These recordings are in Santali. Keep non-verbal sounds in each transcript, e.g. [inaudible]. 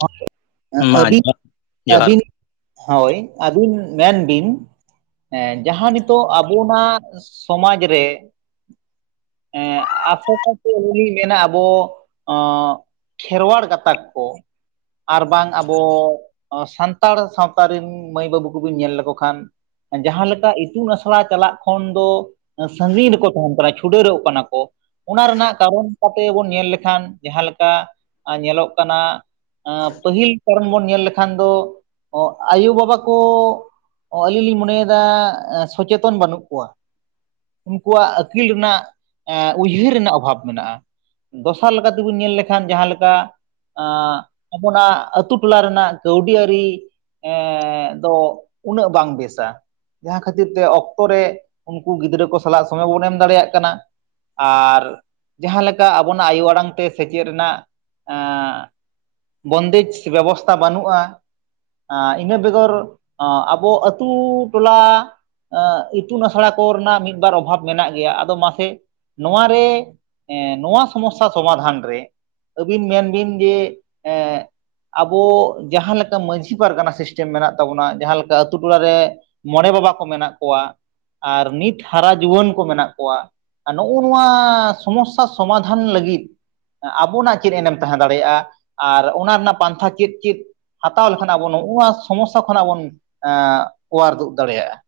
ᱦᱳᱭ [unintelligible] ᱢᱟ ᱟᱹᱵᱤᱱ ᱡᱚᱦᱟᱨ [unintelligible] ᱡᱚᱦᱟᱨ ᱟᱹᱵᱤᱱ [unintelligible] ᱟᱹᱵᱤᱱ ᱜᱮ ᱦᱳᱭ ᱟᱹᱵᱤᱱ ᱢᱮᱱ ᱵᱤᱱ ᱦᱮᱸ ᱡᱟᱸᱦᱟ ᱱᱤᱛᱚᱜ ᱟᱵᱚᱱᱟᱼᱜ ᱥᱚᱢᱟᱡᱽ ᱨᱮ ᱮᱸ ᱟᱠᱚ ᱠᱚ ᱛᱮ [inaudible] ᱢᱮᱱᱟᱜ ᱵᱚ ᱚᱸ ᱠᱷᱮᱨᱣᱟᱲ ᱜᱟᱛᱟᱠ ᱠᱚ ᱟᱨ ᱵᱟᱝ ᱟᱵᱚ ᱥᱟᱱᱛᱟᱲ ᱥᱟᱶᱛᱟ ᱨᱤᱱ ᱢᱟᱹᱭ ᱵᱟᱹᱵᱩ ᱠᱚᱵᱤᱱ ᱧᱮᱞ ᱞᱮᱠᱚ ᱠᱷᱟᱱ ᱡᱟᱸᱦᱟ ᱞᱮᱠᱟ ᱤᱛᱩᱱ ᱟᱥᱲᱟ ᱪᱟᱞᱟᱼᱜ ᱠᱷᱚᱱ ᱫᱚ ᱥᱟᱺᱜᱤᱧ ᱨᱮ ᱠᱚ ᱛᱟᱦᱮᱱ ᱠᱟᱱᱟ ᱪᱷᱩᱰᱟᱹᱨᱚᱼᱜ ᱠᱟᱱᱟ ᱠᱚ ᱚᱱᱟ ᱨᱮᱱᱟᱜ ᱠᱟᱨᱚᱱ ᱠᱟᱛᱮ ᱵᱚᱱ ᱧᱮᱞ ᱞᱮᱠᱷᱟᱱ ᱡᱟᱸᱦᱟ ᱞᱮᱠᱟ ᱧᱮᱞᱚᱜ ᱠᱟᱱᱟ ᱟᱸ ᱯᱟᱹᱦᱤᱞ ᱠᱟᱨᱚᱱ ᱵᱚᱱ ᱧᱮᱞ ᱞᱮᱠᱷᱟᱱ ᱫᱚ ᱟᱭᱳ-ᱵᱟᱵᱟ ᱠᱚ ᱚᱸᱻ ᱟᱹᱞᱤᱧ ᱞᱤᱧ ᱢᱚᱱᱮᱭ ᱫᱟ ᱥᱚᱪᱮᱛᱚᱱ ᱵᱟᱹᱱᱩᱼᱜ ᱠ ᱚᱣᱟ ᱩᱱᱠᱩᱣᱟᱼᱜ ᱟᱹᱠᱤᱞ ᱨᱮᱱᱟᱜ ᱩᱭᱦᱟᱹᱨ ᱨᱮᱱᱟᱜ ᱚᱵᱷᱟᱵᱽ ᱢᱮᱱᱟᱜᱼᱟ ᱫᱚᱥᱟᱨ ᱞᱮᱠᱟ ᱛᱮ ᱵᱚᱱ ᱧᱮᱞ ᱞᱮᱠᱷᱟᱱ ᱡᱟᱸᱦᱟ ᱞᱮᱠᱟ ᱟᱸ ᱟᱵᱚᱱᱟᱜ ᱟᱹᱛᱩ ᱴᱚᱞᱟ ᱨᱮᱱᱟᱜ ᱠᱟᱹᱣᱰᱤ ᱟᱹᱨᱤ ᱮᱸ ᱫᱚ ᱩᱱᱟᱹᱜ ᱵᱟᱝ ᱵᱮᱥᱟ᱾ ᱡᱟᱸᱦᱟ ᱠᱷᱟᱹᱛᱤᱨ ᱛᱮ ᱚᱠᱛᱚ ᱨᱮ ᱩᱱᱠᱩ ᱜᱤᱫᱽᱨᱟᱹ ᱠᱚ ᱥᱟᱞᱟᱜ ᱥᱚᱢᱚᱭ ᱵᱟᱝ ᱵᱚᱱ ᱮᱢ ᱫᱟᱲᱮᱭᱟᱜ ᱠᱟᱱᱟ ᱾ ᱟᱨ ᱡᱟᱸᱦᱟ ᱞᱮᱠᱟ ᱟᱵᱚᱱᱟᱜ ᱟᱭᱳ ᱟᱲᱟᱝ ᱛᱮ ᱥᱮᱪᱮᱫ ᱨᱮᱱᱟᱜ ᱟᱸᱻ ᱵᱚᱱᱫᱮᱡᱽ ᱵᱮᱵᱚᱥᱛᱟ ᱵᱟᱹᱱᱩᱜᱼᱟ ᱾ ᱟᱸ ᱤᱱᱟᱹ ᱵᱮᱜᱚᱨ [unintelligible] ᱟᱵᱚ ᱟᱹᱛᱩ ᱴᱚᱞᱟ [unintelligible] ᱟᱸ ᱤᱛᱩᱱ ᱟᱥᱲᱟ ᱠᱚ ᱨᱮᱱᱟᱜ ᱢᱤᱫ ᱵᱟᱨ ᱚᱵᱷᱟᱵᱽ ᱢᱮᱱᱟᱜ ᱜᱮᱭᱟ ᱟᱫᱚ ᱢᱟᱥᱮ ᱱᱚᱣᱟ ᱨᱮ ᱱᱚᱣᱟ ᱥᱚᱢᱚᱥᱥᱟ ᱥᱚᱢᱟᱫᱷᱟᱱ ᱨᱮ ᱟᱹᱵᱤᱱ ᱢᱮᱱ ᱵᱤᱱ ᱡᱮ, ᱮᱸ ᱟᱵᱚ ᱡᱟᱸᱦᱟ ᱞᱮᱠᱟ ᱢᱟᱹᱡᱷᱤ ᱯᱟᱨᱜᱟᱱᱟ ᱥᱤᱥᱴᱮᱢ ᱢᱮᱱᱟᱜ ᱛᱟᱵᱚᱱᱟ ᱡᱟᱸᱦᱟ ᱞᱮᱠᱟ ᱟᱹᱛᱩ ᱴᱚᱞᱟ ᱨᱮ ᱢᱚᱬᱮ ᱵᱟᱵᱟ ᱠᱚ ᱢᱮᱱᱟᱜ ᱠᱚᱣᱟ ᱟᱨ ᱱᱤᱛ ᱦᱟᱨᱟ ᱡᱩᱣᱟᱹᱱ ᱠᱚ ᱢᱮᱱᱟᱜ ᱠᱚᱣᱟ, ᱱᱚᱜᱼᱚ ᱱᱚᱣᱟ ᱥᱚᱢᱚᱥᱥᱟ ᱥᱚᱢᱟᱫᱷᱟᱱ ᱞᱟᱹᱜᱤᱫ ᱾ ᱟᱵᱚᱱᱟᱜ ᱪᱮᱫ ᱮᱱᱮᱢ ᱛᱟᱦᱮᱸ ᱫᱟᱲᱮᱭᱟᱜᱼᱟ ᱟᱨ ᱚᱱᱟ ᱨᱮᱱᱟᱜ ᱯᱟᱱᱛᱷᱟ ᱪᱮᱫ ᱪᱮᱫ? ᱦᱟᱛᱟᱣ ᱞᱮᱠᱷᱟᱱ ᱟᱵᱚ ᱱᱚᱜ-ᱚ ᱱᱚᱣᱟ ᱥᱚᱢᱚᱥᱟ ᱠᱷᱚᱱᱟᱜ ᱵᱚᱱ ᱚᱣᱟᱨ ᱫᱩᱜ ᱫᱟᱲᱮᱭᱟᱜᱼᱟ ᱾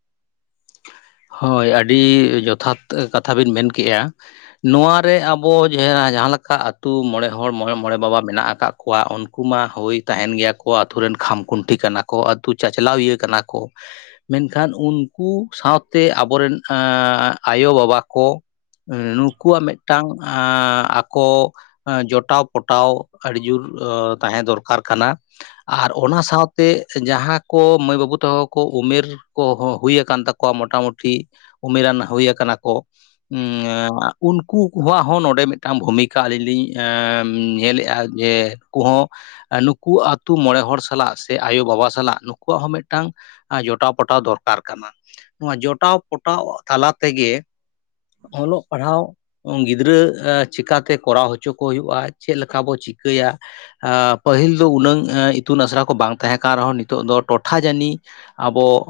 ᱦᱳᱭ ᱟᱹᱰᱤ ᱡᱚᱛᱷᱟᱛ ᱠᱟᱛᱷᱟ ᱵᱤᱱ ᱢᱮᱱ ᱠᱮᱜᱼᱟ ᱾ ᱱᱚᱣᱟ ᱨᱮ ᱟᱵᱚ ᱡᱟ [unintelligible] ᱡᱟᱸᱦᱟ ᱞᱮᱠᱟ ᱟᱹᱛᱩ ᱢᱚᱬᱮ ᱦᱚᱲ ᱢᱚᱬᱮ ᱢᱚᱬᱮ ᱵᱟᱵᱟ ᱢᱮᱱᱟᱜ ᱟᱠᱟᱫ [unintelligible] ᱠᱚᱣᱟ ᱩᱱᱠᱩ ᱢᱟ ᱦᱳᱭ ᱛᱟᱦᱮᱱ ᱜᱮᱭᱟ ᱠᱚ ᱟᱛᱳ ᱨᱮᱱ ᱠᱷᱟᱢ-ᱠᱷᱩᱱᱴᱤ ᱠᱟᱱᱟ ᱠᱚ ᱟᱛᱩ ᱪᱟᱪᱞᱟᱣ ᱤᱭᱟᱹ ᱠᱟᱱᱟ ᱠᱚ ᱢᱮᱱᱠᱷᱟᱱ ᱩᱱᱠᱩ ᱥᱟᱶᱛᱮ ᱟᱵᱚᱨᱮᱱ ᱮᱸᱻ ᱟᱭᱳ-ᱵᱟᱵᱟ ᱠᱚ ᱱᱩᱠᱩᱣᱟᱜ ᱢᱤᱫᱴᱟᱝ ᱟᱸᱻ ᱟᱠᱚ ᱾ [unintelligible] [unintelligible] ᱡᱚᱴᱟᱣ ᱯᱚᱴᱟᱣ ᱟᱹᱰᱤ ᱡᱩᱨ ᱛᱟᱸᱦᱮ ᱫᱚᱨᱠᱟᱨ ᱠᱟᱱᱟ ᱟᱨ ᱚᱱᱟ ᱥᱟᱶᱛᱮ ᱡᱟᱸᱦᱟ ᱠᱚ ᱢᱟᱹᱭ ᱵᱟᱹᱵᱩ ᱛᱟᱠᱚ ᱠᱚ ᱩᱢᱮᱨ, ᱠᱚ ᱦᱚ ᱦᱩᱭ ᱟᱠᱟᱱ ᱛᱟᱠᱚᱣᱟ ᱢᱚᱴᱟᱢᱩᱴᱤ ᱩᱢᱮᱨᱟᱱ ᱦᱩᱭ ᱟᱠᱟᱱᱟ ᱠᱚ, ᱩᱸ [unintelligible] ᱩᱱᱠᱩ ᱠᱚᱣᱟᱜ ᱦᱚᱸ ᱱᱚᱸᱰᱮ ᱢᱤᱫᱴᱟᱝ ᱵᱷᱩᱢᱤᱠᱟ ᱟᱞᱤᱧ ᱞᱤᱧ ᱮᱸ [unintelligible] ᱧᱮᱞᱮᱜᱼᱟ ᱡᱮ ᱠᱩ ᱦᱚᱸ ᱱᱩᱠᱩ ᱟᱛᱩ ᱢᱚᱬᱮ ᱦᱚᱲ ᱥᱟᱞᱟᱜ ᱥᱮ ᱟᱭᱳ-ᱵᱟᱵᱟ ᱥᱟᱞᱟᱜ ᱱᱩᱠᱩᱣᱟᱜ ᱦᱚᱸ ᱢᱤᱫᱴᱟᱝ ᱾ ᱡᱚᱴᱟᱣ ᱯᱚᱴᱟᱣ ᱫᱚᱨᱠᱟᱨ ᱠᱟᱱᱟ ᱾ ᱱᱚᱣᱟ ᱡᱚᱴᱟᱣ ᱯᱚᱴᱟᱣ ᱛᱟᱞᱟ ᱛᱮᱜᱮ ᱚᱞᱚᱜ ᱯᱟᱲᱦᱟᱣ, ᱜᱤᱫᱽᱨᱟᱹ ᱪᱤᱠᱟᱛᱮ ᱠᱚᱨᱟᱣ ᱦᱚᱪᱚ ᱠᱚ ᱦᱩᱭᱩᱜᱼᱟ ᱾ᱪᱮᱛ ᱞᱮᱠᱟ ᱵᱚ ᱪᱤᱠᱟᱹᱭᱟ, ᱯᱟᱹᱦᱤᱞ ᱫᱚ ᱩᱱᱟᱹᱝ ᱤᱛᱩᱱᱟᱥᱲᱟ ᱠᱚ ᱵᱟᱝ ᱛᱟᱦᱮᱸ ᱠᱟᱱ ᱨᱮᱦᱚᱸ ᱱᱤᱛᱚᱜ ᱫᱚ ᱴᱚᱴᱷᱟ ᱡᱟᱹᱱᱤ ᱟᱵᱚ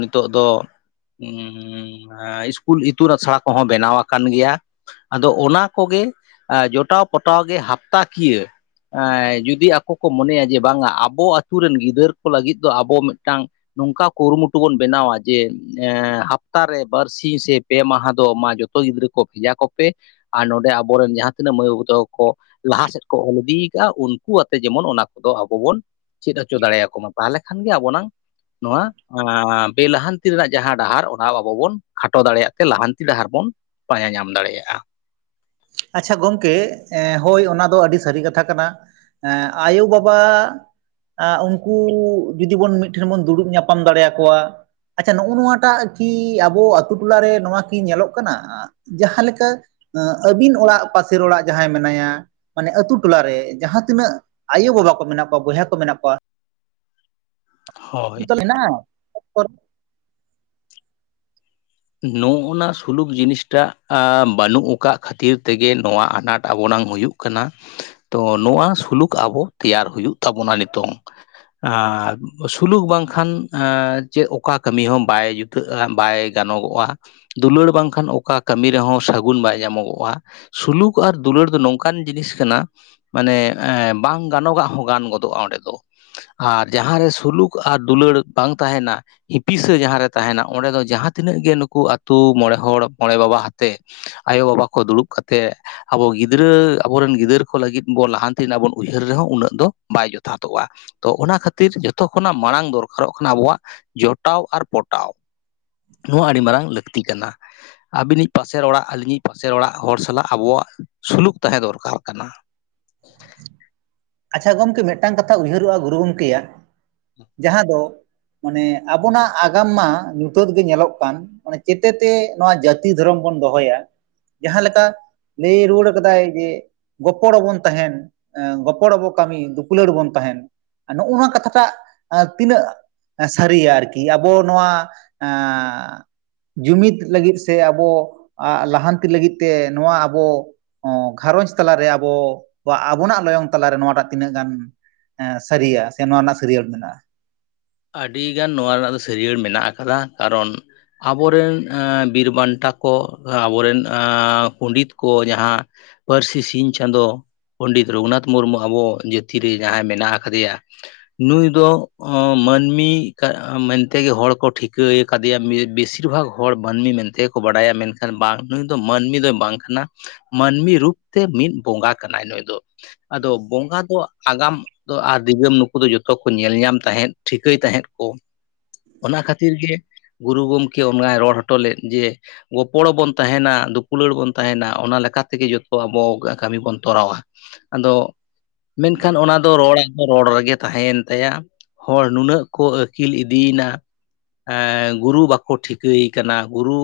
ᱱᱤᱛᱚᱜ ᱫᱚ, ᱤᱥᱠᱩᱞ ᱤᱛᱩᱱ ᱟᱥᱲᱟ ᱠᱚᱦᱚᱸ ᱵᱮᱱᱟᱣ ᱠᱟᱱ ᱜᱮᱭᱟ᱾ ᱟᱫᱚ ᱚᱱᱟ ᱠᱚᱜᱮ ᱡᱚᱴᱟᱣ ᱯᱚᱴᱟᱣ ᱜᱮ ᱦᱟᱯᱛᱟ ᱠᱤᱭᱟᱹ, ᱡᱩᱫᱤ ᱟᱠᱚ ᱠᱚ ᱢᱚᱱᱮᱭᱟ ᱡᱮ ᱵᱟᱝᱟ ᱟᱵᱚ ᱟᱛᱩ ᱨᱮᱱ ᱜᱤᱫᱟᱹᱨ ᱠᱚ ᱞᱟᱹᱜᱤᱫ ᱫᱚ ᱟᱵᱚ ᱢᱤᱜᱴᱟᱝ ᱱᱚᱝᱠᱟ ᱠᱩᱨᱩᱢᱩᱴᱩ ᱵᱚᱱ, ᱵᱮᱱᱟᱣᱟ ᱡᱮ ᱦᱟᱯᱛᱟ ᱨᱮ ᱵᱟᱨ ᱥᱤᱧ ᱥᱮ ᱯᱮ ᱢᱟᱦᱟ ᱫᱚ ᱢᱟ ᱡᱚᱛᱚ ᱜᱤᱫᱽᱨᱟᱹ ᱠᱚ ᱵᱷᱮᱡᱟ ᱠᱚᱯᱮ ᱟᱨ ᱱᱚᱰᱮ ᱟᱵᱚᱨᱮᱱ ᱡᱟᱦᱟᱸ ᱛᱤᱱᱟᱹᱜ ᱢᱟᱹᱭ ᱵᱟᱹᱵᱩ ᱛᱟᱠᱚ ᱠᱚ, ᱞᱟᱦᱟ ᱥᱮᱜ ᱠᱚ ᱚᱞ ᱤᱫᱤᱭ ᱠᱟᱜᱼᱟ ᱩᱱᱠᱩ ᱟᱛᱮ ᱡᱮᱢᱚᱱ ᱚᱱᱟ ᱠᱚᱫᱚ ᱟᱵᱚ ᱵᱚᱱ ᱪᱮᱫ ᱦᱚᱪᱚ ᱫᱟᱲᱮᱭᱟ ᱠᱚᱢᱟ᱾ ᱛᱟᱦᱮᱞᱮ ᱠᱷᱟᱱ ᱜᱮ ᱟᱵᱚ ᱱᱟᱝ ᱱᱚᱣᱟ ᱵᱮ ᱞᱟᱦᱟᱱᱛᱤ ᱨᱮᱱᱟᱜ ᱡᱟᱦᱟᱸ ᱰᱟᱦᱟᱨ ᱚᱱᱟ ᱟᱵᱚ ᱵᱚᱱ ᱠᱷᱟᱴᱚ ᱫᱟᱲᱮᱭᱟᱜ ᱛᱮ ᱞᱟᱦᱟᱱᱛᱤ ᱰᱟᱦᱟᱨ ᱵᱚᱱ, ᱯᱟᱸᱡᱟ ᱧᱟᱢ ᱫᱟᱲᱮᱭᱟᱜᱼᱟ᱾ ᱟᱪᱷᱟ ᱜᱚᱢᱠᱮ ᱦᱳᱭ ᱚᱱᱟ ᱫᱚ ᱟᱹᱰᱤ ᱥᱟᱹᱨᱤ ᱠᱟᱛᱷᱟ ᱠᱟᱱᱟ ᱟᱭᱳ ᱵᱟᱵᱟ ᱩᱱᱠᱩ ᱡᱩᱫᱤ ᱵᱚᱱ ᱢᱤᱛ ᱴᱷᱮᱱ ᱵᱚᱱ ᱫᱩᱲᱩᱵ ᱧᱟᱯᱟᱢ ᱫᱟᱲᱮᱭᱟ ᱠᱚᱣᱟ᱾ ᱟᱪᱷᱟ ᱱᱚᱜᱼᱚ ᱱᱚᱣᱟᱴᱟᱜ ᱠᱤ ᱟᱵᱚ ᱟᱛᱩ ᱴᱚᱞᱟᱨᱮ ᱱᱚᱣᱟ ᱠᱤ ᱧᱮᱞᱚᱜ ᱠᱟᱱᱟ? ᱡᱟᱦᱟᱸ ᱞᱮᱠᱟ ᱟᱹᱵᱤᱱ ᱚᱲᱟᱜ ᱯᱟᱥᱮᱨ ᱚᱲᱟᱜ ᱡᱟᱦᱟᱸᱭ ᱢᱮᱱᱟᱭᱟ ᱢᱟᱱᱮ ᱟᱹᱛᱩ ᱴᱚᱞᱟ ᱨᱮ ᱡᱟᱦᱟᱸ ᱛᱤᱱᱟᱹᱜ ᱟᱭᱳ ᱵᱟᱵᱟ ᱠᱚ ᱢᱮᱱᱟᱜ ᱠᱚᱣᱟ ᱵᱚᱭᱦᱟ ᱠᱚ ᱢᱮᱱᱟᱜ ᱠᱚᱣᱟ ᱦᱳᱭ [unintelligible] [inaudible] ᱱᱚᱜᱱᱟ ᱥᱩᱞᱩᱠ ᱡᱤᱱᱤᱥᱴᱟᱜ ᱵᱟᱹᱱᱩᱜ ᱠᱟᱜ ᱠᱷᱟᱹᱛᱤᱨ ᱛᱮᱜᱮ ᱱᱚᱣᱟ ᱟᱱᱟᱴ ᱟᱵᱚᱱᱟᱝ ᱦᱩᱭᱩᱜ ᱠᱟᱱᱟ ᱾ ᱛᱚ ᱱᱚᱣᱟ ᱥᱩᱞᱩᱠ ᱟᱵᱚ ᱛᱮᱭᱟᱨ ᱦᱩᱭᱩᱜ ᱛᱟᱵᱚᱱᱟ ᱱᱤᱛᱚᱝ᱾ ᱟᱨ ᱥᱩᱞᱩᱠ ᱵᱟᱝᱠᱷᱟᱱ ᱪᱮᱜ ᱚᱠᱟ ᱠᱟᱹᱢᱤ ᱦᱚᱸ ᱵᱟᱭ ᱡᱩᱛᱟᱹᱜᱼᱟ ᱵᱟᱭ ᱜᱟᱱᱚᱜᱚᱜᱼᱟ ᱫᱩᱞᱟᱹᱲ ᱵᱟᱝᱠᱷᱟᱱ ᱚᱠᱟ ᱠᱟᱹᱢᱤ ᱨᱮᱦᱚᱸ ᱥᱟᱹᱜᱩᱱ ᱵᱟᱭ ᱧᱟᱢᱚᱜᱚᱜᱼᱟ᱾ ᱥᱩᱞᱩᱠ ᱟᱨ ᱫᱩᱞᱟᱹᱲ ᱫᱚ ᱱᱚᱝᱠᱟᱱ ᱡᱤᱱᱤᱥ ᱠᱟᱱᱟ ᱢᱟᱱᱮ ᱵᱟᱝ ᱜᱟᱱᱚᱜᱟᱜ ᱦᱚᱸ ᱜᱟᱱ ᱜᱚᱫᱚᱜᱼᱟ ᱚᱸᱰᱮ ᱫᱚ᱾ ᱟᱨ, ᱡᱟᱦᱟᱸᱨᱮ ᱥᱩᱞᱩᱠ ᱟᱨ ᱫᱩᱞᱟᱹᱲ ᱵᱟᱝ ᱛᱟᱦᱮᱱᱟ᱾ ᱦᱤᱯᱤᱥᱟᱹ ᱡᱟᱦᱟᱸ ᱨᱮ ᱛᱟᱦᱮᱸᱱᱟ ᱚᱸᱰᱮ ᱫᱚ ᱡᱟᱦᱟᱸ ᱛᱤᱱᱟᱹᱜ ᱜᱮ ᱱᱩᱠᱩ ᱟᱹᱛᱩ ᱢᱚᱬᱮ ᱦᱚᱲ ᱢᱚᱬᱮ ᱵᱟᱵᱟ ᱟᱛᱮ ᱟᱭᱳ ᱵᱟᱵᱟ ᱠᱚ ᱫᱩᱲᱩᱵ ᱠᱟᱛᱮᱜ ᱟᱵᱚ ᱜᱤᱫᱽᱨᱟᱹ ᱟᱵᱚᱨᱮᱱ ᱜᱤᱫᱟᱹᱨ ᱠᱚ ᱞᱟᱹᱜᱤᱫ ᱵᱚᱱ ᱞᱟᱦᱟᱱᱛᱤ ᱨᱮᱱᱟᱜ ᱵᱚᱱ ᱩᱭᱦᱟᱹᱨ ᱨᱮᱦᱚᱸ ᱩᱱᱟᱹᱜ ᱫᱚ ᱵᱟᱭ ᱡᱚᱛᱷᱟᱛᱚᱜᱼᱟ᱾ ᱛᱚ ᱚᱱᱟ ᱠᱷᱟᱹᱛᱤᱨ ᱡᱚᱛᱚ ᱠᱷᱚᱱᱟᱜ ᱢᱟᱲᱟᱝ ᱫᱚᱨᱠᱟᱨᱚᱜ ᱠᱟᱱᱟ ᱟᱵᱚᱣᱟᱜ ᱡᱚᱴᱟᱣ ᱟᱨ ᱯᱚᱴᱟᱣ ᱱᱚᱣᱟ ᱟᱹᱰᱤ ᱢᱟᱨᱟᱝ ᱞᱟᱹᱠᱛᱤ ᱠᱟᱱᱟ᱾ ᱟᱹᱵᱤᱱᱤᱡ ᱯᱟᱥᱮᱨ ᱚᱲᱟᱜ ᱟᱹᱞᱤᱧᱤᱡ ᱯᱟᱥᱮᱨ ᱚᱲᱟᱜ ᱦᱚᱲ ᱥᱟᱞᱟᱜ ᱟᱵᱚᱣᱟᱜ ᱥᱩᱞᱩᱠ ᱛᱟᱦᱮᱸ ᱫᱚᱨᱠᱟᱨ ᱠᱟᱱᱟ᱾ ᱟᱪᱪᱷᱟ ᱜᱚᱢᱠᱮ ᱢᱤᱫᱴᱟᱝ ᱠᱟᱛᱷᱟ ᱩᱭᱦᱟᱹᱨᱚᱜᱼᱟ ᱜᱩᱨᱩ ᱜᱚᱝᱠᱮᱭᱟᱜ, ᱡᱟᱦᱟᱸ ᱫᱚ ᱢᱟᱱᱮ ᱟᱵᱚᱱᱟᱜ ᱟᱜᱟᱢ ᱢᱟ ᱧᱩᱛᱟᱹᱛ ᱜᱮ ᱧᱮᱞᱚᱜ ᱠᱟᱱ ᱚᱱᱮ ᱪᱮᱛᱮᱛᱮ ᱱᱚᱣᱟ ᱡᱟᱹᱛᱤ ᱫᱷᱚᱨᱚᱢ ᱵᱚᱱ ᱫᱚᱦᱚᱭᱟ᱾ ᱡᱟᱦᱟᱸ ᱞᱮᱠᱟ ᱞᱟᱹᱭ ᱨᱩᱣᱟᱹᱲ ᱠᱟᱫᱟᱭ ᱡᱮ ᱜᱚᱯᱚᱲᱚ ᱵᱚᱱ ᱛᱟᱦᱮᱸᱱ ᱜᱚᱯᱚᱲᱚᱵᱚ ᱠᱟᱹᱢᱤ ᱫᱩᱯᱞᱟᱹᱲ ᱵᱚᱱ ᱛᱟᱦᱮᱱ ᱱᱚᱜᱼᱚ ᱱᱚᱣᱟ ᱠᱟᱛᱷᱟᱴᱟᱜ ᱛᱤᱱᱟᱹᱜ ᱥᱟᱹᱨᱤᱭᱟ ᱟᱨᱠᱤ ᱟᱵᱚ ᱱᱚᱣᱟ ᱡᱩᱢᱤᱫ ᱞᱟᱹᱜᱤᱫ ᱥᱮ ᱟᱵᱚ ᱞᱟᱦᱟᱱᱛᱤ ᱞᱟᱹᱜᱤᱫ ᱛᱮ ᱱᱚᱣᱟ ᱟᱵᱚ ᱦᱚᱸ ᱜᱷᱟᱨᱚᱸᱡ ᱛᱟᱞᱟᱨᱮ ᱟᱵᱚ ᱟᱵᱚᱱᱟᱜ ᱞᱚᱭᱚᱝ ᱛᱟᱞᱟᱨᱮ ᱱᱚᱣᱟᱴᱟᱜ ᱛᱤᱱᱟᱹᱜ ᱜᱟᱱ ᱥᱟᱹᱨᱤᱭᱟ ᱥᱮ ᱱᱚᱣᱟ ᱨᱮᱱᱟᱜ ᱥᱟᱹᱲᱤᱭᱟᱹᱲ ᱢᱮᱱᱟᱜᱼᱟ᱾ ᱟᱹᱰᱤ ᱜᱟᱱ ᱱᱚᱣᱟ ᱨᱮᱱᱟᱜ ᱫᱚ ᱥᱟᱹᱨᱤᱭᱟᱹᱲ ᱢᱮᱱᱟᱜ ᱟᱠᱟᱫᱟ ᱠᱟᱨᱚᱱ ᱟᱵᱚᱨᱮᱱ ᱵᱤᱨ ᱵᱟᱱᱴᱟ ᱠᱚ ᱟᱵᱚᱨᱮᱱ ᱯᱚᱸᱰᱤᱛ ᱠᱚ ᱡᱟᱦᱟᱸ ᱯᱟᱹᱨᱥᱤ ᱥᱤᱧ ᱪᱟᱸᱫᱚ ᱯᱚᱱᱰᱤᱛ ᱨᱚᱜᱷᱩᱱᱟᱛᱷ ᱢᱩᱨᱢᱩ ᱟᱵᱚ ᱡᱟᱹᱛᱤ ᱨᱮ ᱡᱟᱦᱟᱸᱭ ᱢᱮᱱᱟᱜ ᱟᱠᱟᱫᱮᱭᱟ᱾ ᱱᱩᱭ ᱫᱚ ᱚᱸ ᱢᱟᱹᱱ ᱢᱤ ᱢᱮᱱᱛᱮᱜᱮ ᱦᱚᱲ ᱠᱚ ᱴᱷᱤᱠᱟᱹᱭ ᱠᱟᱫᱮᱭᱟ ᱵᱮᱥᱤᱨ ᱵᱷᱟᱜ ᱦᱚᱲ ᱢᱟᱹᱱᱢᱤ ᱢᱮᱱᱛᱮ ᱠᱚ ᱵᱟᱰᱟᱭᱟ ᱢᱮᱱᱠᱷᱟᱱ ᱵᱟᱝ ᱱᱩᱭ ᱫᱚ ᱢᱟᱹᱱᱢᱤ ᱫᱚᱭ ᱵᱟᱝ ᱠᱟᱱᱟ ᱢᱟᱹᱱᱢᱤ ᱨᱩᱯ ᱛᱮ ᱢᱤᱫ ᱵᱚᱸᱜᱟ ᱠᱟᱱᱟᱭ ᱱᱩᱭ ᱫᱚ᱾ ᱟᱫᱚ ᱵᱚᱸᱜᱟ ᱫᱚ ᱟᱜᱟᱢ ᱫᱚ ᱟᱨ ᱫᱤᱜᱟᱹᱢ ᱱᱩᱠᱩ ᱫᱚ ᱡᱚᱛᱚ ᱠᱚ ᱧᱮᱞ ᱧᱟᱢ ᱛᱟᱦᱮᱸᱫ ᱾ ᱴᱷᱤᱠᱟᱹᱭ ᱛᱟᱦᱮᱸᱫ ᱠᱚ ᱚᱱᱟ ᱠᱷᱟᱹᱛᱤᱨ ᱜᱮ ᱜᱩᱨᱩ ᱜᱚᱢᱠᱮ ᱚᱱᱟᱭ ᱨᱚᱲ ᱦᱚᱴᱚ ᱞᱮᱫ ᱡᱮ ᱜᱚᱯᱚᱲᱚ ᱵᱚᱱ ᱛᱟᱦᱮᱱᱟ ᱫᱩᱯᱩᱞᱟᱹᱲ ᱵᱚᱱ ᱛᱟᱦᱮᱱᱟ ᱚᱱᱟ ᱞᱮᱠᱟ ᱛᱮᱜᱮ ᱡᱚᱛᱚ ᱟᱵᱚ ᱠᱟᱹᱢᱤ ᱵᱚᱱ ᱛᱚᱨᱟᱣᱟ ᱾ ᱟᱫᱚ ᱢᱮᱱᱠᱷᱟᱱ ᱚᱱᱟ ᱫᱚ ᱨᱚᱲᱟᱜ ᱫᱚ ᱨᱚᱲ ᱨᱮᱜᱮ ᱛᱟᱦᱮᱸᱭᱮᱱ ᱛᱟᱭᱟ ᱾ ᱦᱚᱲ ᱱᱩᱱᱟᱹᱜ ᱠᱚ ᱟᱹᱠᱤᱞ ᱤᱫᱤᱭᱮᱱᱟ ᱾ ᱮᱸ ᱜᱩᱨᱩ ᱵᱟᱠᱚ ᱴᱷᱤᱠᱟᱹᱭ ᱠᱟᱱᱟ ᱜᱩᱨᱩ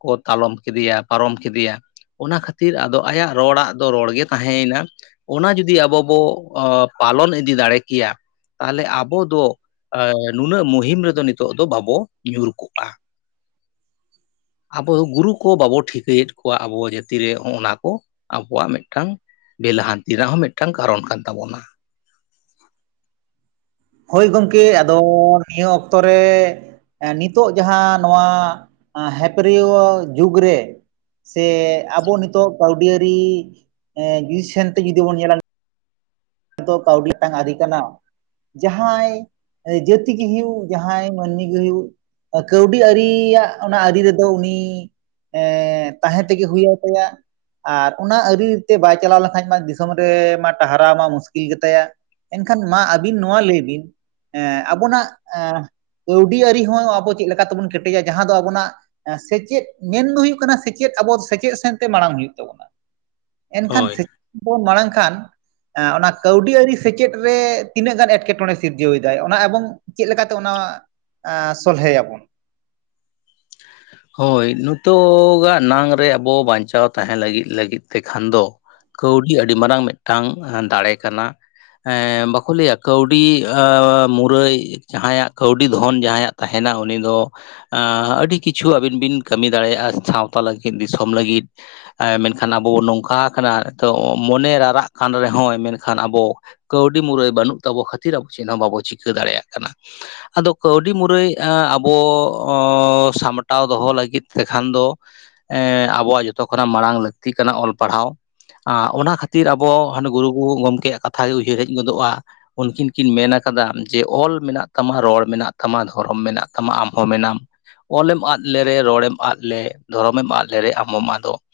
ᱠᱚ ᱛᱟᱞᱚᱢ ᱠᱮᱫᱮᱭᱟ ᱯᱟᱨᱚᱢ ᱠᱮᱫᱮᱭᱟ ᱾ ᱚᱱᱟ ᱠᱷᱟᱹᱛᱤᱨ ᱟᱫᱚ ᱟᱭᱟᱜ ᱨᱚᱲᱟᱜ ᱫᱚ ᱨᱚᱲ ᱜᱮ ᱛᱟᱦᱮᱸ ᱭᱮᱱᱟ ᱾ ᱚᱱᱟ ᱡᱩᱫᱤ ᱟᱵᱚ ᱵᱚ ᱟ ᱯᱟᱞᱚᱱ ᱤᱫᱤ ᱫᱟᱲᱮ ᱠᱮᱭᱟ ᱛᱟᱦᱚᱞᱮ ᱟᱵᱚ ᱫᱚ ᱱᱩᱱᱟᱹᱜ ᱢᱩᱦᱤᱢ ᱨᱮᱫᱚ ᱱᱤᱛᱚᱜ ᱫᱚ ᱵᱟᱵᱚ ᱧᱩᱨ ᱠᱚᱜ-ᱟ ᱾ [inaudible] ᱟᱵᱚ ᱜᱩᱨᱩ ᱠᱚ ᱵᱟᱵᱚ ᱴᱷᱤᱠᱟᱹᱭᱮᱫ ᱠᱚᱣᱟ ᱟᱵᱚ ᱡᱟᱹᱛᱤ ᱨᱮ ᱚᱸᱜ ᱚᱱᱟ ᱠᱚ ᱟᱵᱚᱣᱟᱜ ᱢᱤᱫᱴᱟᱝ ᱵᱮ ᱞᱟᱦᱟᱱᱛᱤ ᱨᱮᱱᱟᱜ ᱦᱚᱸ ᱢᱤᱫᱴᱟᱝ ᱠᱟᱨᱚᱱ ᱠᱟᱱ ᱛᱟᱵᱚᱱᱟ ᱾ ᱦᱚᱭ ᱜᱚᱝᱠᱮ ᱟᱫᱚ ᱱᱤᱭᱟᱹ ᱚᱠᱛᱚ ᱨᱮ ᱱᱤᱛᱚᱜ ᱡᱟᱦᱟᱸ ᱱᱚᱣᱟ ᱦᱮᱯᱮᱨᱤᱭᱟᱹᱣ ᱡᱩᱜᱽ ᱨᱮ ᱥᱮ ᱟᱵᱚ ᱱᱤᱛᱚᱜ ᱠᱟᱹᱣᱰᱤᱭᱨᱤ [unintelligible] ᱥᱮᱱᱛᱮ ᱡᱩᱫᱤ ᱵᱚᱱ ᱧᱮᱞᱟ, ᱛᱚ ᱠᱟᱹᱣᱰᱤ [unintelligible] ᱟᱨᱤ ᱠᱟᱱᱟ ᱾ ᱡᱟᱦᱟᱸᱭ ᱡᱟᱹᱛᱤ ᱜᱮ ᱦᱩᱭᱩᱜ, ᱡᱟᱦᱟᱸᱭ ᱢᱟᱹᱱᱢᱤ ᱜᱮ ᱦᱩᱭᱩᱜ ᱾ ᱠᱟᱹᱣᱰᱤ ᱟᱹᱨᱤᱭᱟᱜ ᱚᱱᱟ ᱟᱹᱨᱤ ᱨᱮᱫᱚ ᱩᱱᱤ, ᱮ ᱛᱟᱦᱮᱸ ᱛᱮᱜᱮ ᱦᱩᱭ ᱟᱭ ᱛᱟᱭᱟ ᱾ ᱟᱨ ᱚᱱᱟ ᱟᱹᱨᱤᱛᱮ ᱵᱟᱭ ᱪᱟᱞᱟᱣ ᱞᱮᱱᱠᱷᱟᱱ ᱢᱟ ᱫᱤᱥᱚᱢ ᱨᱮ ᱢᱟ ᱴᱟᱦᱟᱨᱟᱣ ᱢᱟ ᱢᱩᱥ ᱠᱤᱞ ᱜᱮ ᱛᱟᱭᱟ ᱮᱱᱠᱷᱟᱱ ᱢᱟ ᱟᱹᱵᱤᱱ ᱱᱚᱣᱟ ᱞᱟᱹᱭ ᱵᱤᱱ ᱮᱸ ᱟᱵᱚᱱᱟᱜ ᱮᱸ ᱠᱟᱹᱣᱰᱤ ᱟᱹᱨᱤ ᱦᱚᱸ ᱟᱵᱚ ᱪᱮᱫ ᱞᱮᱠᱟ ᱛᱮᱵᱚᱱ ᱠᱮᱴᱮᱡᱟ ᱡᱟᱦᱟᱸ ᱫᱚ ᱟᱵᱚᱱᱟᱜ, ᱥᱮᱪᱮᱫ ᱢᱮᱱ ᱫᱚ ᱦᱩᱭᱩᱜ ᱠᱟᱱᱟ ᱥᱮᱪᱮᱫ ᱟᱵᱚ ᱥᱮᱪᱮᱫ ᱥᱮᱱᱛᱮ ᱢᱟᱲᱟᱝ ᱦᱩᱭᱩᱜ ᱛᱟᱵᱚᱱᱟ ᱾ ᱮᱱᱠᱷᱟᱱ ᱦᱳᱭ ᱥᱮᱪᱮᱫ ᱵᱚᱱ ᱢᱟᱲᱟᱝ ᱠᱷᱟᱱ ᱚᱱᱟ ᱠᱟᱹᱣᱰᱤ ᱟᱹᱨᱤ ᱥᱮᱪᱮᱫ ᱨᱮ ᱛᱤᱱᱟᱹᱜ ᱜᱟᱱ ᱮᱴᱠᱮᱴᱚᱬᱮ ᱥᱤᱨᱡᱟᱹᱣ ᱮᱫᱟᱭ ᱚᱱᱟ ᱮᱵᱚᱝ ᱪᱮᱫ ᱞᱮᱠᱟᱛᱮ ᱚᱱᱟ, ᱮᱸ ᱥᱚᱞᱦᱮ ᱭᱟᱵᱚᱱ᱾ ᱦᱳᱭ ᱱᱤᱛᱚᱜᱟᱜ ᱱᱟᱝ ᱨᱮ ᱟᱵᱚ ᱵᱟᱧᱪᱟᱣ ᱛᱟᱦᱮᱸ ᱞᱟᱹᱜᱤᱫ ᱞᱟᱹᱜᱤᱫ ᱛᱮᱠᱷᱟᱱ ᱫᱚ ᱠᱟᱹᱣᱰᱤ ᱟᱹᱰᱤ ᱢᱟᱨᱟᱝ ᱢᱤᱫᱴᱟᱝ ᱫᱟᱲᱮ ᱠᱟᱱᱟ᱾ ᱮᱸᱻ ᱵᱟᱠᱚ ᱞᱟᱹᱭᱟ ᱠᱟᱹᱣᱰᱤ ᱟᱹ ᱢᱩᱨᱟᱹᱭ ᱡᱟᱦᱟᱸᱭᱟᱜ ᱠᱟᱹᱣᱰᱤ ᱫᱷᱚᱱ ᱡᱟᱸᱦᱟᱸᱭᱟᱜ ᱛᱟᱸᱦᱮᱱᱟ ᱩᱱᱤ ᱫᱚ ᱮᱸ ᱟᱹᱰᱤ ᱠᱤ ᱪᱷᱩ ᱟᱹᱵᱤᱱ ᱵᱤᱱ ᱠᱟᱹᱢᱤ ᱫᱟᱲᱮᱭᱟᱜ-ᱟ, ᱥᱟᱶᱛᱟ ᱞᱟᱹᱜᱤᱫ ᱫᱤᱥᱚᱢ ᱞᱟᱹᱜᱤᱫ ᱦᱮᱸ ᱢᱮᱱᱠᱷᱟᱱ ᱟᱵᱚ ᱱᱚᱝᱠᱟ ᱟᱠᱟᱱᱟ ᱱᱤᱛᱚᱜ ᱢᱚᱱᱮ ᱨᱟᱨᱟᱜ ᱠᱟᱱ ᱨᱮᱦᱚᱸᱭ ᱢᱮᱱᱠᱷᱟᱱ ᱟᱵᱚ ᱠᱟᱹᱣᱰᱤ ᱢᱩᱨᱟᱹᱭ ᱵᱟᱹᱱᱩᱜ ᱛᱟᱵᱚ ᱠᱷᱟᱹᱛᱤᱨ ᱟᱵᱚ ᱪᱮᱫ ᱦᱚᱸ ᱵᱟᱵᱚ ᱪᱤᱠᱟᱹ ᱫᱟᱲᱮᱭᱟᱜ ᱠᱟᱱᱟ ᱾ ᱟᱫᱚ ᱠᱟᱹᱣᱰᱤ ᱢᱩᱨᱟᱹᱭ ᱮᱸᱜ ᱟᱵᱚ ᱚᱻ ᱥᱟᱢ ᱴᱟᱣ ᱫᱚᱦᱚ ᱞᱟᱹᱜᱤᱫ ᱛᱮᱠᱷᱟᱱ ᱫᱚ ᱮᱸ ᱟᱵᱚᱣᱟᱜ ᱡᱚᱛᱚ ᱠᱷᱚᱱᱟᱜ ᱢᱟᱲᱟᱝ ᱞᱟᱹᱠᱛᱤ ᱠᱟᱱᱟ ᱚᱞ ᱯᱟᱲᱦᱟᱣ ᱾ ᱟᱸᱜ ᱚᱱᱟ ᱠᱷᱟᱹᱛᱤᱨ ᱟᱵᱚ ᱦᱟᱸᱱᱮ ᱜᱩᱨᱩ ᱜᱚᱢᱠᱮᱭᱟᱜ ᱠᱟᱛᱷ ᱜᱮ ᱩᱭᱦᱟᱹᱨ ᱦᱮᱡ ᱜᱚᱫᱚᱜ-ᱟ, ᱩᱱᱠᱤᱱ ᱠᱤᱱ ᱢᱮᱱ ᱠᱟᱫᱟ, ᱡᱮ ᱚᱞ ᱢᱮᱱᱟᱜ ᱛᱟᱢᱟ ᱨᱚᱲ ᱢᱮᱱᱟᱜ ᱛᱟᱢᱟ ᱫᱷᱚᱨᱚᱢ ᱢᱮᱱᱟᱜ ᱛᱟᱢᱟ ᱟᱢᱦᱚᱸ ᱢᱮᱱᱟᱢ, ᱚᱞᱮᱢ ᱟᱫ ᱞᱮᱨᱮ ᱨᱚᱲᱮᱢ ᱟᱫ ᱞᱮ ᱫᱷᱚᱨᱚᱢ ᱮᱢ ᱟᱫ ᱞᱮᱨᱮ ᱟᱢᱦᱚᱢ ᱟᱫᱚᱜ ᱾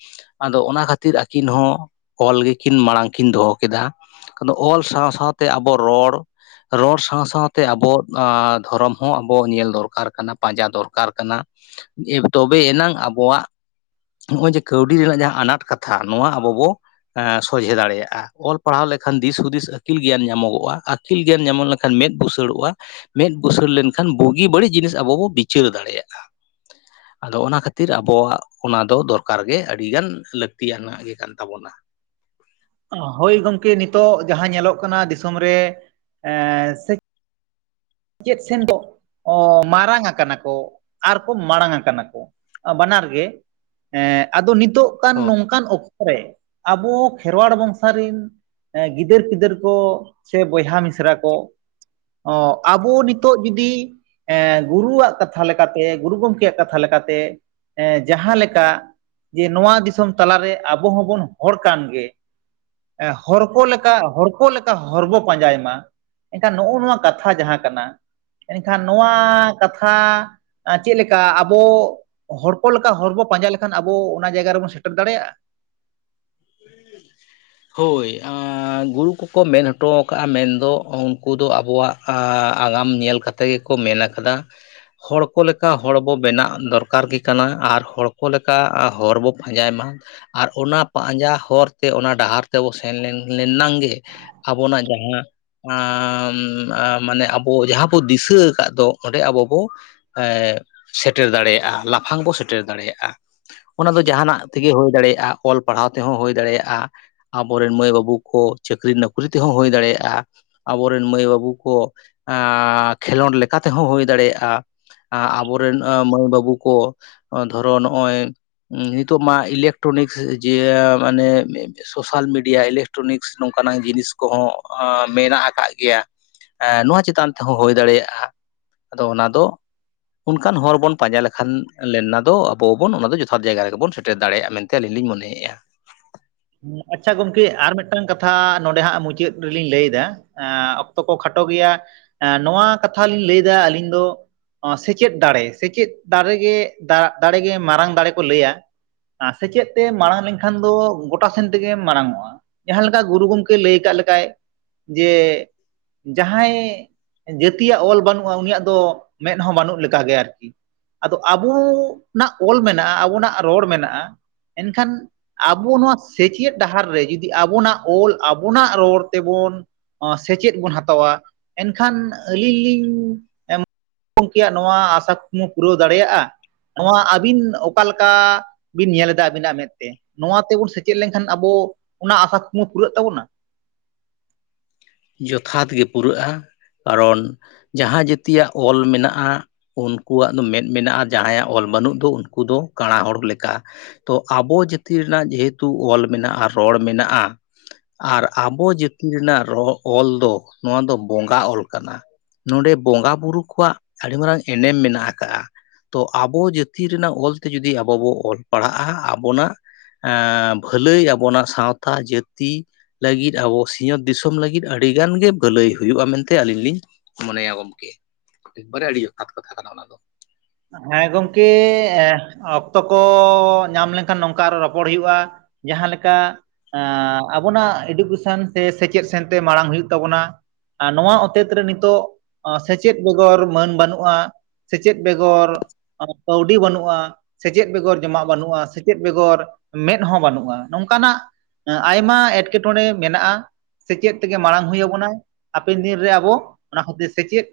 ᱟᱫᱚ ᱚᱱᱟ ᱠᱷᱟᱹᱛᱤᱨ ᱟᱹᱠᱤᱱ ᱦᱚᱸ ᱠᱚᱞ ᱜᱮᱠᱤᱱ ᱢᱟᱲᱟᱝ ᱠᱤᱱ ᱫᱚᱦᱚ ᱠᱮᱫᱟ, ᱟᱫᱚ ᱚᱞ ᱥᱟᱶᱼᱥᱟᱶᱛᱮ ᱟᱵᱚ ᱨᱚᱲ ᱨᱚᱲ ᱥᱟᱶᱼᱥᱟᱶᱛᱮ ᱟᱵᱚ ᱟᱻ ᱫᱷᱚᱨᱚᱢ ᱦᱚᱸ ᱟᱵᱚᱣᱟᱜ ᱧᱮᱞ ᱫᱚᱨᱠᱟᱨ ᱠᱟᱱᱟ ᱯᱟᱸᱡᱟ ᱫᱚᱨᱠᱟᱨ ᱠᱟᱱᱟ ᱾ ᱮ ᱛᱚᱵᱮ ᱮᱱᱟᱝ ᱟᱵᱚᱣᱟᱜ ᱱᱚᱜᱼᱚᱭ ᱡᱮ ᱠᱟᱹᱣᱰᱤ ᱨᱮᱱᱟᱜ ᱡᱟᱦᱟᱸ ᱟᱱᱟᱴ ᱠᱟᱛᱷᱟ ᱱᱚᱣᱟ ᱟᱵᱚ ᱵᱚ ᱟᱸ ᱥᱚᱡᱷᱮ ᱫᱟᱲᱮᱭᱟᱜ-ᱟ, ᱚᱞ ᱯᱟᱲᱦᱟᱣ ᱞᱮᱠᱷᱟᱱ ᱫᱤᱥ ᱦᱩᱫᱤᱥ ᱟᱹᱠᱤᱞ ᱜᱮᱭᱟᱱ ᱧᱟᱢᱚᱜᱚᱜ-ᱟ, ᱟᱹᱠᱤᱞ ᱜᱮᱭᱟᱱ ᱧᱟᱢ ᱞᱮᱱᱠᱷᱟᱱ ᱢᱮᱸᱫ ᱵᱩᱥᱟᱹᱲᱚᱜ-ᱟ, ᱢᱮᱫ ᱵᱩᱥᱟᱹᱲ ᱞᱮᱱᱠᱷᱟᱱ ᱵᱩᱜᱤ ᱵᱟᱹᱲᱤᱡ ᱡᱤᱱᱤᱥ ᱟᱵᱚ ᱵᱚᱱ ᱵᱤᱪᱟᱹᱨ ᱫᱟᱲᱮᱭᱟᱜ-ᱟ ᱾ ᱟᱫᱚ ᱚᱱᱟ ᱠᱷᱟᱹᱛᱤᱨ ᱟᱵᱚᱣᱟᱜ ᱚᱱᱟ ᱫᱚ ᱫᱚᱨᱠᱟᱨ ᱜᱮ ᱟᱹᱰᱤᱜᱟᱱ ᱞᱟᱹᱠᱛᱤᱭᱟᱱᱟᱜ ᱜᱮ ᱠᱟᱱ ᱛᱟᱵᱚᱱᱟ ᱾ ᱦᱳᱭ ᱜᱚᱢᱠᱮ ᱱᱤᱛᱚᱜ ᱡᱟᱦᱟᱸ ᱧᱮᱞᱚᱜ ᱠᱟᱱᱟ ᱫᱤᱥᱚᱢ ᱨᱮ ᱮᱸᱻ ᱥᱮ ᱪᱮᱫ ᱥᱮᱱ ᱫᱚ ᱢᱟᱨᱟᱝ ᱟᱠᱟᱱᱟ ᱠᱚ, ᱟᱨ ᱠᱚ ᱢᱟᱲᱟᱝ ᱟᱠᱟᱱᱟ ᱠᱚ ᱾ ᱵᱟᱱᱟᱨ ᱜᱮ ᱮᱸᱜ ᱟᱫᱚ ᱱᱤᱛᱚᱜ ᱠᱟᱱ ᱦᱳᱭ ᱱᱚᱝᱠᱟᱱ ᱚᱠᱛᱚ ᱨᱮ ᱟᱵᱚ ᱠᱷᱮᱨᱣᱟᱲ ᱵᱚᱝᱥᱟ ᱨᱮᱱ ᱮᱸ ᱜᱤᱫᱟᱹᱨ ᱯᱤᱫᱟᱹᱨ ᱠᱚ ᱥᱮ ᱵᱚᱭᱦᱟ ᱢᱤᱥᱨᱟ ᱠᱚ ᱚᱜ ᱟᱵᱚ ᱱᱤᱛᱚᱜ ᱡᱩᱫᱤ ᱮ ᱜᱩᱨᱩᱣᱟᱜ ᱠᱟᱛᱷᱟ ᱞᱮᱠᱟᱛᱮ ᱜᱩᱨᱩ ᱜᱚᱢᱠᱮᱭᱟᱜ ᱠᱟᱛᱷᱟ ᱞᱮᱠᱟᱛᱮ ᱮᱸ ᱡᱟᱦᱟᱸ ᱞᱮᱠᱟ ᱡᱮ ᱱᱚᱣᱟ ᱫᱤᱥᱚᱢ ᱛᱟᱞᱟᱨᱮ ᱟᱵᱚ ᱦᱚᱸᱵᱚᱱ ᱦᱚᱲ ᱠᱟᱱᱜᱮ, ᱦᱚᱲ ᱠᱚ ᱞᱮᱠᱟ ᱦᱚᱲ ᱠᱚ ᱞᱮᱠᱟ ᱦᱚᱨ ᱵᱚ ᱯᱟᱸᱡᱟᱭ ᱢᱟ, ᱮᱱᱠᱷᱟᱱ ᱱᱚᱜᱼᱚ ᱱᱚᱣᱟ ᱠᱟᱛᱷᱟ ᱡᱟᱦᱟᱸ ᱠᱟᱱᱟ, ᱮᱱᱠᱷᱟᱱ ᱱᱚᱣᱟ ᱠᱟᱛᱷᱟ ᱪᱮᱫ ᱞᱮᱠᱟ ᱟᱵᱚ ᱦᱚᱲᱠᱚ ᱞᱮᱠᱟ ᱦᱚᱲ ᱵᱚ ᱯᱟᱸᱡᱟ ᱞᱮᱠᱷᱟᱱ ᱟᱵᱚ ᱚᱱᱟ ᱡᱟᱭᱜᱟ ᱨᱮᱵᱚᱱ ᱥᱮᱴᱮᱨ ᱫᱟᱲᱮᱭᱟᱜᱼᱟ? [unintelligible] ᱦᱳᱭ ᱜᱩᱨᱩ ᱠᱚᱠᱚ ᱢᱮᱱ ᱦᱚᱴᱚ ᱟᱠᱟᱫᱼᱟ ᱢᱮᱱᱫᱚ ᱩᱱᱠᱩ ᱫᱚ ᱟᱵᱚᱣᱟᱜ ᱟᱻ ᱟᱜᱟᱢ ᱧᱮᱞ ᱠᱟᱛᱮᱫ ᱜᱮᱠᱚ ᱢᱮᱱ ᱠᱟᱫᱟ, ᱦᱚᱲ ᱠᱚ ᱞᱮᱠᱟ ᱦᱚᱲᱵᱚ ᱵᱮᱱᱟᱜ ᱫᱚᱨᱠᱟᱨ ᱜᱮ ᱠᱟᱱᱟ, ᱟᱨ ᱦᱚᱲ ᱠᱚ ᱞᱮᱠᱟ ᱦᱚᱨ ᱵᱚ ᱯᱟᱸᱡᱟᱭᱢᱟ᱾ ᱟᱨ ᱚᱱᱟ ᱯᱟᱸᱡᱟ ᱦᱚᱨ ᱛᱮ ᱚᱱᱟ ᱰᱟᱦᱟᱨ ᱛᱮᱵᱚ ᱥᱮᱱ ᱞᱮᱱᱟᱝ ᱜᱮ ᱟᱵᱚᱱᱟᱜ ᱡᱟᱦᱟᱸ ᱟᱸᱻ ᱢᱟᱱᱮ ᱟᱵᱚ ᱡᱟᱦᱟᱸ ᱵᱚ ᱫᱤᱥᱟᱹ ᱟᱠᱟᱫ ᱫᱚ ᱚᱸᱰᱮ ᱟᱵᱚ ᱵᱚ ᱮᱸᱜ ᱥᱮᱴᱮᱨ ᱫᱟᱲᱮᱭᱟᱜᱼᱟ ᱞᱟᱯᱷᱟᱝ ᱵᱚ ᱥᱮᱴᱮᱨ ᱫᱟᱲᱮᱭᱟᱜᱼᱟ᱾ ᱚᱱᱟ ᱫᱚ ᱡᱟᱸᱦᱟᱱᱟᱜ ᱛᱮᱜᱮ ᱦᱩᱭ ᱫᱟᱲᱮᱭᱟᱜᱼᱟ ᱚᱞ ᱯᱟᱲᱦᱟᱣ ᱛᱮᱦᱚᱸ ᱦᱩᱭ ᱫᱟᱲᱮᱭᱟᱜᱼᱟ, ᱟᱵᱚᱨᱮᱱ ᱢᱟᱹᱭ ᱵᱟᱹᱵᱩ ᱠᱚ ᱪᱟᱹᱠᱨᱤ ᱱᱚᱠᱨᱤ ᱛᱮᱦᱚᱸ ᱦᱩᱭ ᱫᱟᱲᱮᱭᱟᱜᱼᱟ, ᱟᱵᱚᱨᱮᱱ ᱢᱟᱹᱭ ᱵᱟᱹᱵᱩ ᱠᱚ ᱟᱸᱻ ᱠᱷᱮᱞᱳᱰ ᱞᱮᱠᱟ ᱛᱮᱦᱚᱸ ᱦᱩᱭ ᱫᱟᱲᱮᱭᱟᱜᱼᱟ, ᱟᱵᱚᱨᱮᱱ ᱢᱟᱹᱭ ᱵᱟᱹᱵᱩ ᱠᱚ ᱫᱷᱚᱨᱚ ᱱᱚᱜᱼᱚᱭ ᱱᱤᱛᱚᱜ ᱢᱟ ᱤᱞᱮᱠᱴᱨᱚᱱᱤᱠ ᱡᱮ ᱢᱟᱱᱮ ᱥᱳᱥᱟᱞ ᱢᱤᱰᱤᱭᱟ ᱤᱞᱮᱠᱴᱨᱚᱱᱤᱠᱥ ᱱᱚᱝᱠᱟᱱᱟᱝ ᱡᱤᱱᱤᱥ ᱠᱚᱦᱚᱸ ᱢᱮᱱᱟᱜ ᱟᱠᱟᱫ ᱜᱮᱭᱟ, ᱮᱸ ᱱᱚᱣᱟ ᱪᱮᱛᱟᱱ ᱛᱮᱦᱚᱸ ᱦᱩᱭ ᱫᱟᱲᱮᱭᱟᱜᱼᱟ, ᱟᱫᱚ ᱚᱱᱟ ᱫᱚ ᱚᱱᱠᱟᱱ ᱦᱚᱲ ᱵᱚᱱ ᱯᱟᱸᱡᱟ ᱞᱮᱠᱷᱟᱱ ᱞᱮᱱᱟ ᱫᱚ ᱟᱵᱚ ᱵᱚᱱ ᱚᱱᱟ ᱫᱚ ᱡᱚᱛᱷᱟᱛ ᱡᱟᱭᱜᱟ ᱨᱮᱜᱮᱵᱚᱱ ᱥᱮᱴᱮᱨ ᱫᱟᱲᱮᱭᱟᱜᱼᱟ ᱢᱮᱱᱛᱮ ᱟᱞᱤᱧ ᱞᱤᱧ ᱢᱚᱱᱮᱭᱮᱫᱭᱮᱜ ᱼᱟ᱾ ᱟᱪᱪᱷᱟ ᱜᱚᱝᱠᱮ ᱟᱨ ᱢᱤᱫᱴᱟᱝ ᱠᱟᱛᱷᱟ ᱱᱚᱰᱮ ᱦᱟᱸᱜ ᱢᱩᱪᱟᱹᱫ ᱨᱮᱞᱤᱧ ᱞᱟᱹᱭ ᱮᱫᱟ, ᱮᱸ, ᱚᱠᱛᱚ ᱠᱚ ᱠᱷᱟᱴᱚ ᱜᱮᱭᱟ, ᱱᱚᱶᱟ, ᱠᱟᱛᱷᱟ ᱞᱤᱧ ᱞᱟᱹᱭᱫᱟ ᱟᱹᱞᱤᱧ ᱫᱚ ᱥᱮᱪᱮᱫ ᱫᱟᱲᱮ, ᱥᱮᱪᱮᱫ ᱫᱟᱨᱮᱜᱮ, ᱫᱟᱲᱮᱜᱮ ᱢᱟᱨᱟᱝ ᱫᱟᱲᱮ ᱠᱚ ᱞᱟᱹᱭᱟ᱾ ᱟᱸ, ᱥᱮᱪᱮᱫ ᱛᱮ ᱢᱟᱲᱟᱝ ᱞᱮᱱᱠᱷᱟᱱ ᱫᱚ ᱜᱚ ᱜᱚᱴᱟ ᱥᱮᱱ ᱛᱮᱜᱮᱢ ᱢᱟᱨᱟᱝ ᱚᱜᱼᱟ, ᱡᱟᱦᱟᱸ ᱞᱮᱠᱟ ᱜᱩᱨᱩ ᱜᱚᱢᱠᱮ ᱞᱟᱹᱭ ᱠᱟᱜ ᱞᱮᱠᱟᱭ, ᱡᱮ ᱡᱟᱦᱟᱸᱭ ᱡᱟᱹᱛᱤᱭᱟᱜ ᱚᱞ ᱵᱟᱹᱱᱩᱜᱼᱟ, ᱩᱱᱤᱭᱟᱜ ᱫᱚ ᱢᱮᱸᱫ ᱦᱚᱸ ᱵᱟᱹᱱᱩᱜ ᱞᱮᱠᱟᱜᱮ ᱟᱨᱠᱤ᱾ ᱟᱫᱚ ᱟᱵᱚ, ᱱᱟᱜ ᱚᱞ ᱢᱮᱱᱟᱜᱼᱟ, ᱟᱵᱚᱱᱟᱜ ᱨᱚᱲ ᱢᱮᱱᱟᱜᱼᱟ᱾ ᱮᱱᱠᱷᱟᱱ, ᱟᱵᱚ ᱱᱚᱶᱟ ᱥᱮᱪᱮᱫ ᱰᱟᱦᱟᱨ ᱨᱮ, ᱡᱩᱫᱤ ᱟᱵᱚᱱᱟᱜ ᱚᱞ, ᱟᱵᱚᱱᱟᱜ ᱨᱚᱲ ᱛᱮᱵᱚᱱ ᱥᱮᱪᱮᱫ ᱵᱚᱱ ᱦᱟᱛᱟᱣᱟ, ᱮᱱᱠᱷᱟᱱ ᱟᱹᱞᱤᱧ ᱞᱤᱧ, ᱮᱢ ᱵᱩᱨᱩ ᱜᱚᱢᱠᱮᱭᱟᱜ ᱱᱚᱶᱟ, ᱟᱥᱟ ᱠᱚᱠᱢᱩ ᱯᱩᱨᱟᱹᱣ ᱫᱟᱲᱮᱭᱟᱜᱼᱟ᱾ ᱱᱚᱶᱟ ᱟᱹᱵᱤᱱ ᱚᱠᱟ ᱞᱮᱠᱟ, ᱵᱤᱱ ᱧᱮᱞ ᱮᱫᱟ, ᱟᱵᱤᱱᱟᱜ ᱢᱮᱫᱛᱮ, ᱱᱚᱶᱟ ᱛᱮᱵᱚᱱ ᱥᱮ ᱪᱮᱫ ᱞᱮᱱᱠᱷᱟᱱ ᱟᱵᱚ, ᱚᱱᱟ ᱟᱥᱟ ᱠᱩᱠᱢᱩ ᱯᱩᱨᱟᱹᱜ ᱛᱟᱵᱚᱱᱟ? ᱡᱚᱛᱷᱟᱛ ᱜᱮ ᱯᱩᱨᱟᱹᱜᱼᱟ, ᱠᱟᱨᱚᱱ ᱡᱟᱦᱟᱸ ᱡᱟᱹᱛᱤᱭᱟᱜ ᱚᱞ ᱢᱮᱱᱟᱜᱼᱟ᱾ ᱩᱱᱠᱩᱣᱟᱜ ᱫᱚ ᱢᱮᱫ ᱢᱮᱱᱟᱜᱼᱟ, ᱡᱟᱦᱟᱸᱭᱟᱜ ᱚᱞ ᱵᱟᱹᱱᱩᱜ ᱫᱚ ᱩᱱᱠᱩ ᱫᱚ, ᱠᱟᱸᱬᱟ ᱦᱚᱲ ᱞᱮᱠᱟ? ᱛᱚ ᱟᱵᱚ ᱡᱟᱹᱛᱤ ᱨᱮᱱᱟᱜ ᱡᱮᱦᱮᱛᱩ, ᱚᱞ ᱢᱮᱱᱟᱜᱼᱟ, ᱨᱚᱲ ᱢᱮᱱᱟᱜᱼᱟ, ᱟᱨ ᱟᱵᱚ ᱡᱟᱹᱛᱤ ᱨᱮᱱᱟᱜ ᱨᱚ ᱚᱞ ᱫᱚ, ᱱᱚᱶᱟ ᱫᱚ ᱵᱚᱸᱜᱟ ᱚᱞ ᱠᱟᱱᱟ᱾ ᱱᱚᱰᱮ ᱵᱚᱸᱜᱟ ᱵᱩᱨᱩ ᱠᱚᱣᱟᱜ, ᱟᱹᱰᱤ ᱢᱟᱨᱟᱝ ᱮᱱᱮᱢ ᱢᱮᱱᱟᱜ ᱟᱠᱟᱜᱼᱟ᱾ ᱛᱚ ᱟᱵᱚ ᱡᱟᱹᱛᱤ ᱨᱮᱱᱟᱜ ᱚᱞᱛᱮ ᱡᱩᱫᱤ, ᱟᱵᱚ ᱵᱚ ᱚᱞ ᱯᱟᱲᱦᱟᱜᱼᱟ ᱟᱵᱚᱱᱟᱜ ᱮᱸ, ᱵᱷᱟᱹᱞᱟᱹᱭ ᱟᱵᱚᱱᱟ ᱥᱟᱶᱛᱟ ᱡᱟᱹᱛᱤ ᱞᱟᱹᱜᱤᱫᱽ ᱟᱵᱚ ᱥᱤᱧᱚᱛ ᱫᱤᱥᱚᱢ ᱞᱟᱹᱜᱤᱫᱽ ᱟᱹᱰᱤ ᱟᱹᱰᱤ ᱜᱟᱱ ᱜᱮ ᱵᱷᱟᱹᱞᱟᱹᱭ ᱦᱩᱭᱩᱜᱼᱟ, ᱢᱮᱱᱛᱮ ᱟᱹᱞᱤᱧ ᱞᱤᱧ ᱢᱚᱱᱮᱭᱟ ᱜᱚᱢᱠᱮ᱾ ᱮᱠᱵᱟᱨᱮ ᱟᱹᱰᱤ ᱡᱚᱛᱷᱟᱛ ᱠᱟᱛᱷᱟ ᱠᱟᱱᱟ ᱚᱱᱟ ᱫᱚ᱾ ᱦᱮᱸ ᱜᱚᱢᱠᱮ, ᱚᱠᱛᱚ ᱠᱚ ᱧᱟᱢ ᱞᱮᱱᱠᱷᱟᱱ ᱱᱚᱝᱠᱟ ᱟᱨᱚ ᱨᱚᱯᱚᱲ ᱦᱩᱭᱩᱜᱼᱟ? ᱡᱟᱦᱟᱸᱞᱮᱠᱟ ᱟᱵᱚᱱᱟᱜ ᱮᱰᱩᱠᱮᱥᱮᱱ ᱥᱮ, ᱥᱮᱪᱮᱫ ᱥᱮᱱᱛᱮ ᱢᱟᱲᱟᱝ ᱦᱩᱭᱩᱜ ᱛᱟᱵᱚᱱᱟ᱾ ᱟᱨ ᱱᱚᱶᱟ ᱚᱛᱮᱫ ᱨᱮ, ᱱᱤᱛᱚᱜ ᱥᱮᱪᱮᱫ ᱵᱮᱜᱚᱨ ᱢᱟᱹᱱ ᱵᱟᱹᱱᱩᱜᱼᱟ, ᱥᱮᱪᱮᱫ ᱵᱮᱜᱚᱨ ᱠᱟᱹᱣᱰᱤ ᱵᱟᱹᱱᱩᱜᱼᱟ᱾ ᱥᱮᱪᱮᱫ ᱵᱮᱜᱚᱨ ᱡᱚᱢᱟᱜ ᱵᱟᱹᱱᱩᱜᱼᱟ, ᱥᱮᱪᱮᱫ ᱵᱮᱜᱚᱨ ᱢᱮᱸᱫ ᱦᱚᱸ ᱵᱟᱹᱱᱩᱜᱼᱟ, ᱱᱚᱝᱠᱟᱱᱟᱜ ᱟᱭᱢᱟ ᱮᱴᱠᱮᱴᱚᱬᱮ ᱢᱮᱱᱟᱜᱼᱟ᱾ ᱥᱮᱪᱮᱫ ᱛᱮᱜᱮ ᱢᱟᱲᱟᱝ ᱦᱩᱭ ᱟᱵᱚᱱᱟ, ᱦᱟᱯᱮᱱ ᱫᱤᱱ ᱨᱮ ᱟᱵᱚ ᱚᱱᱟ ᱠᱷᱟᱹᱛᱤᱨ ᱥᱮᱪᱮᱫ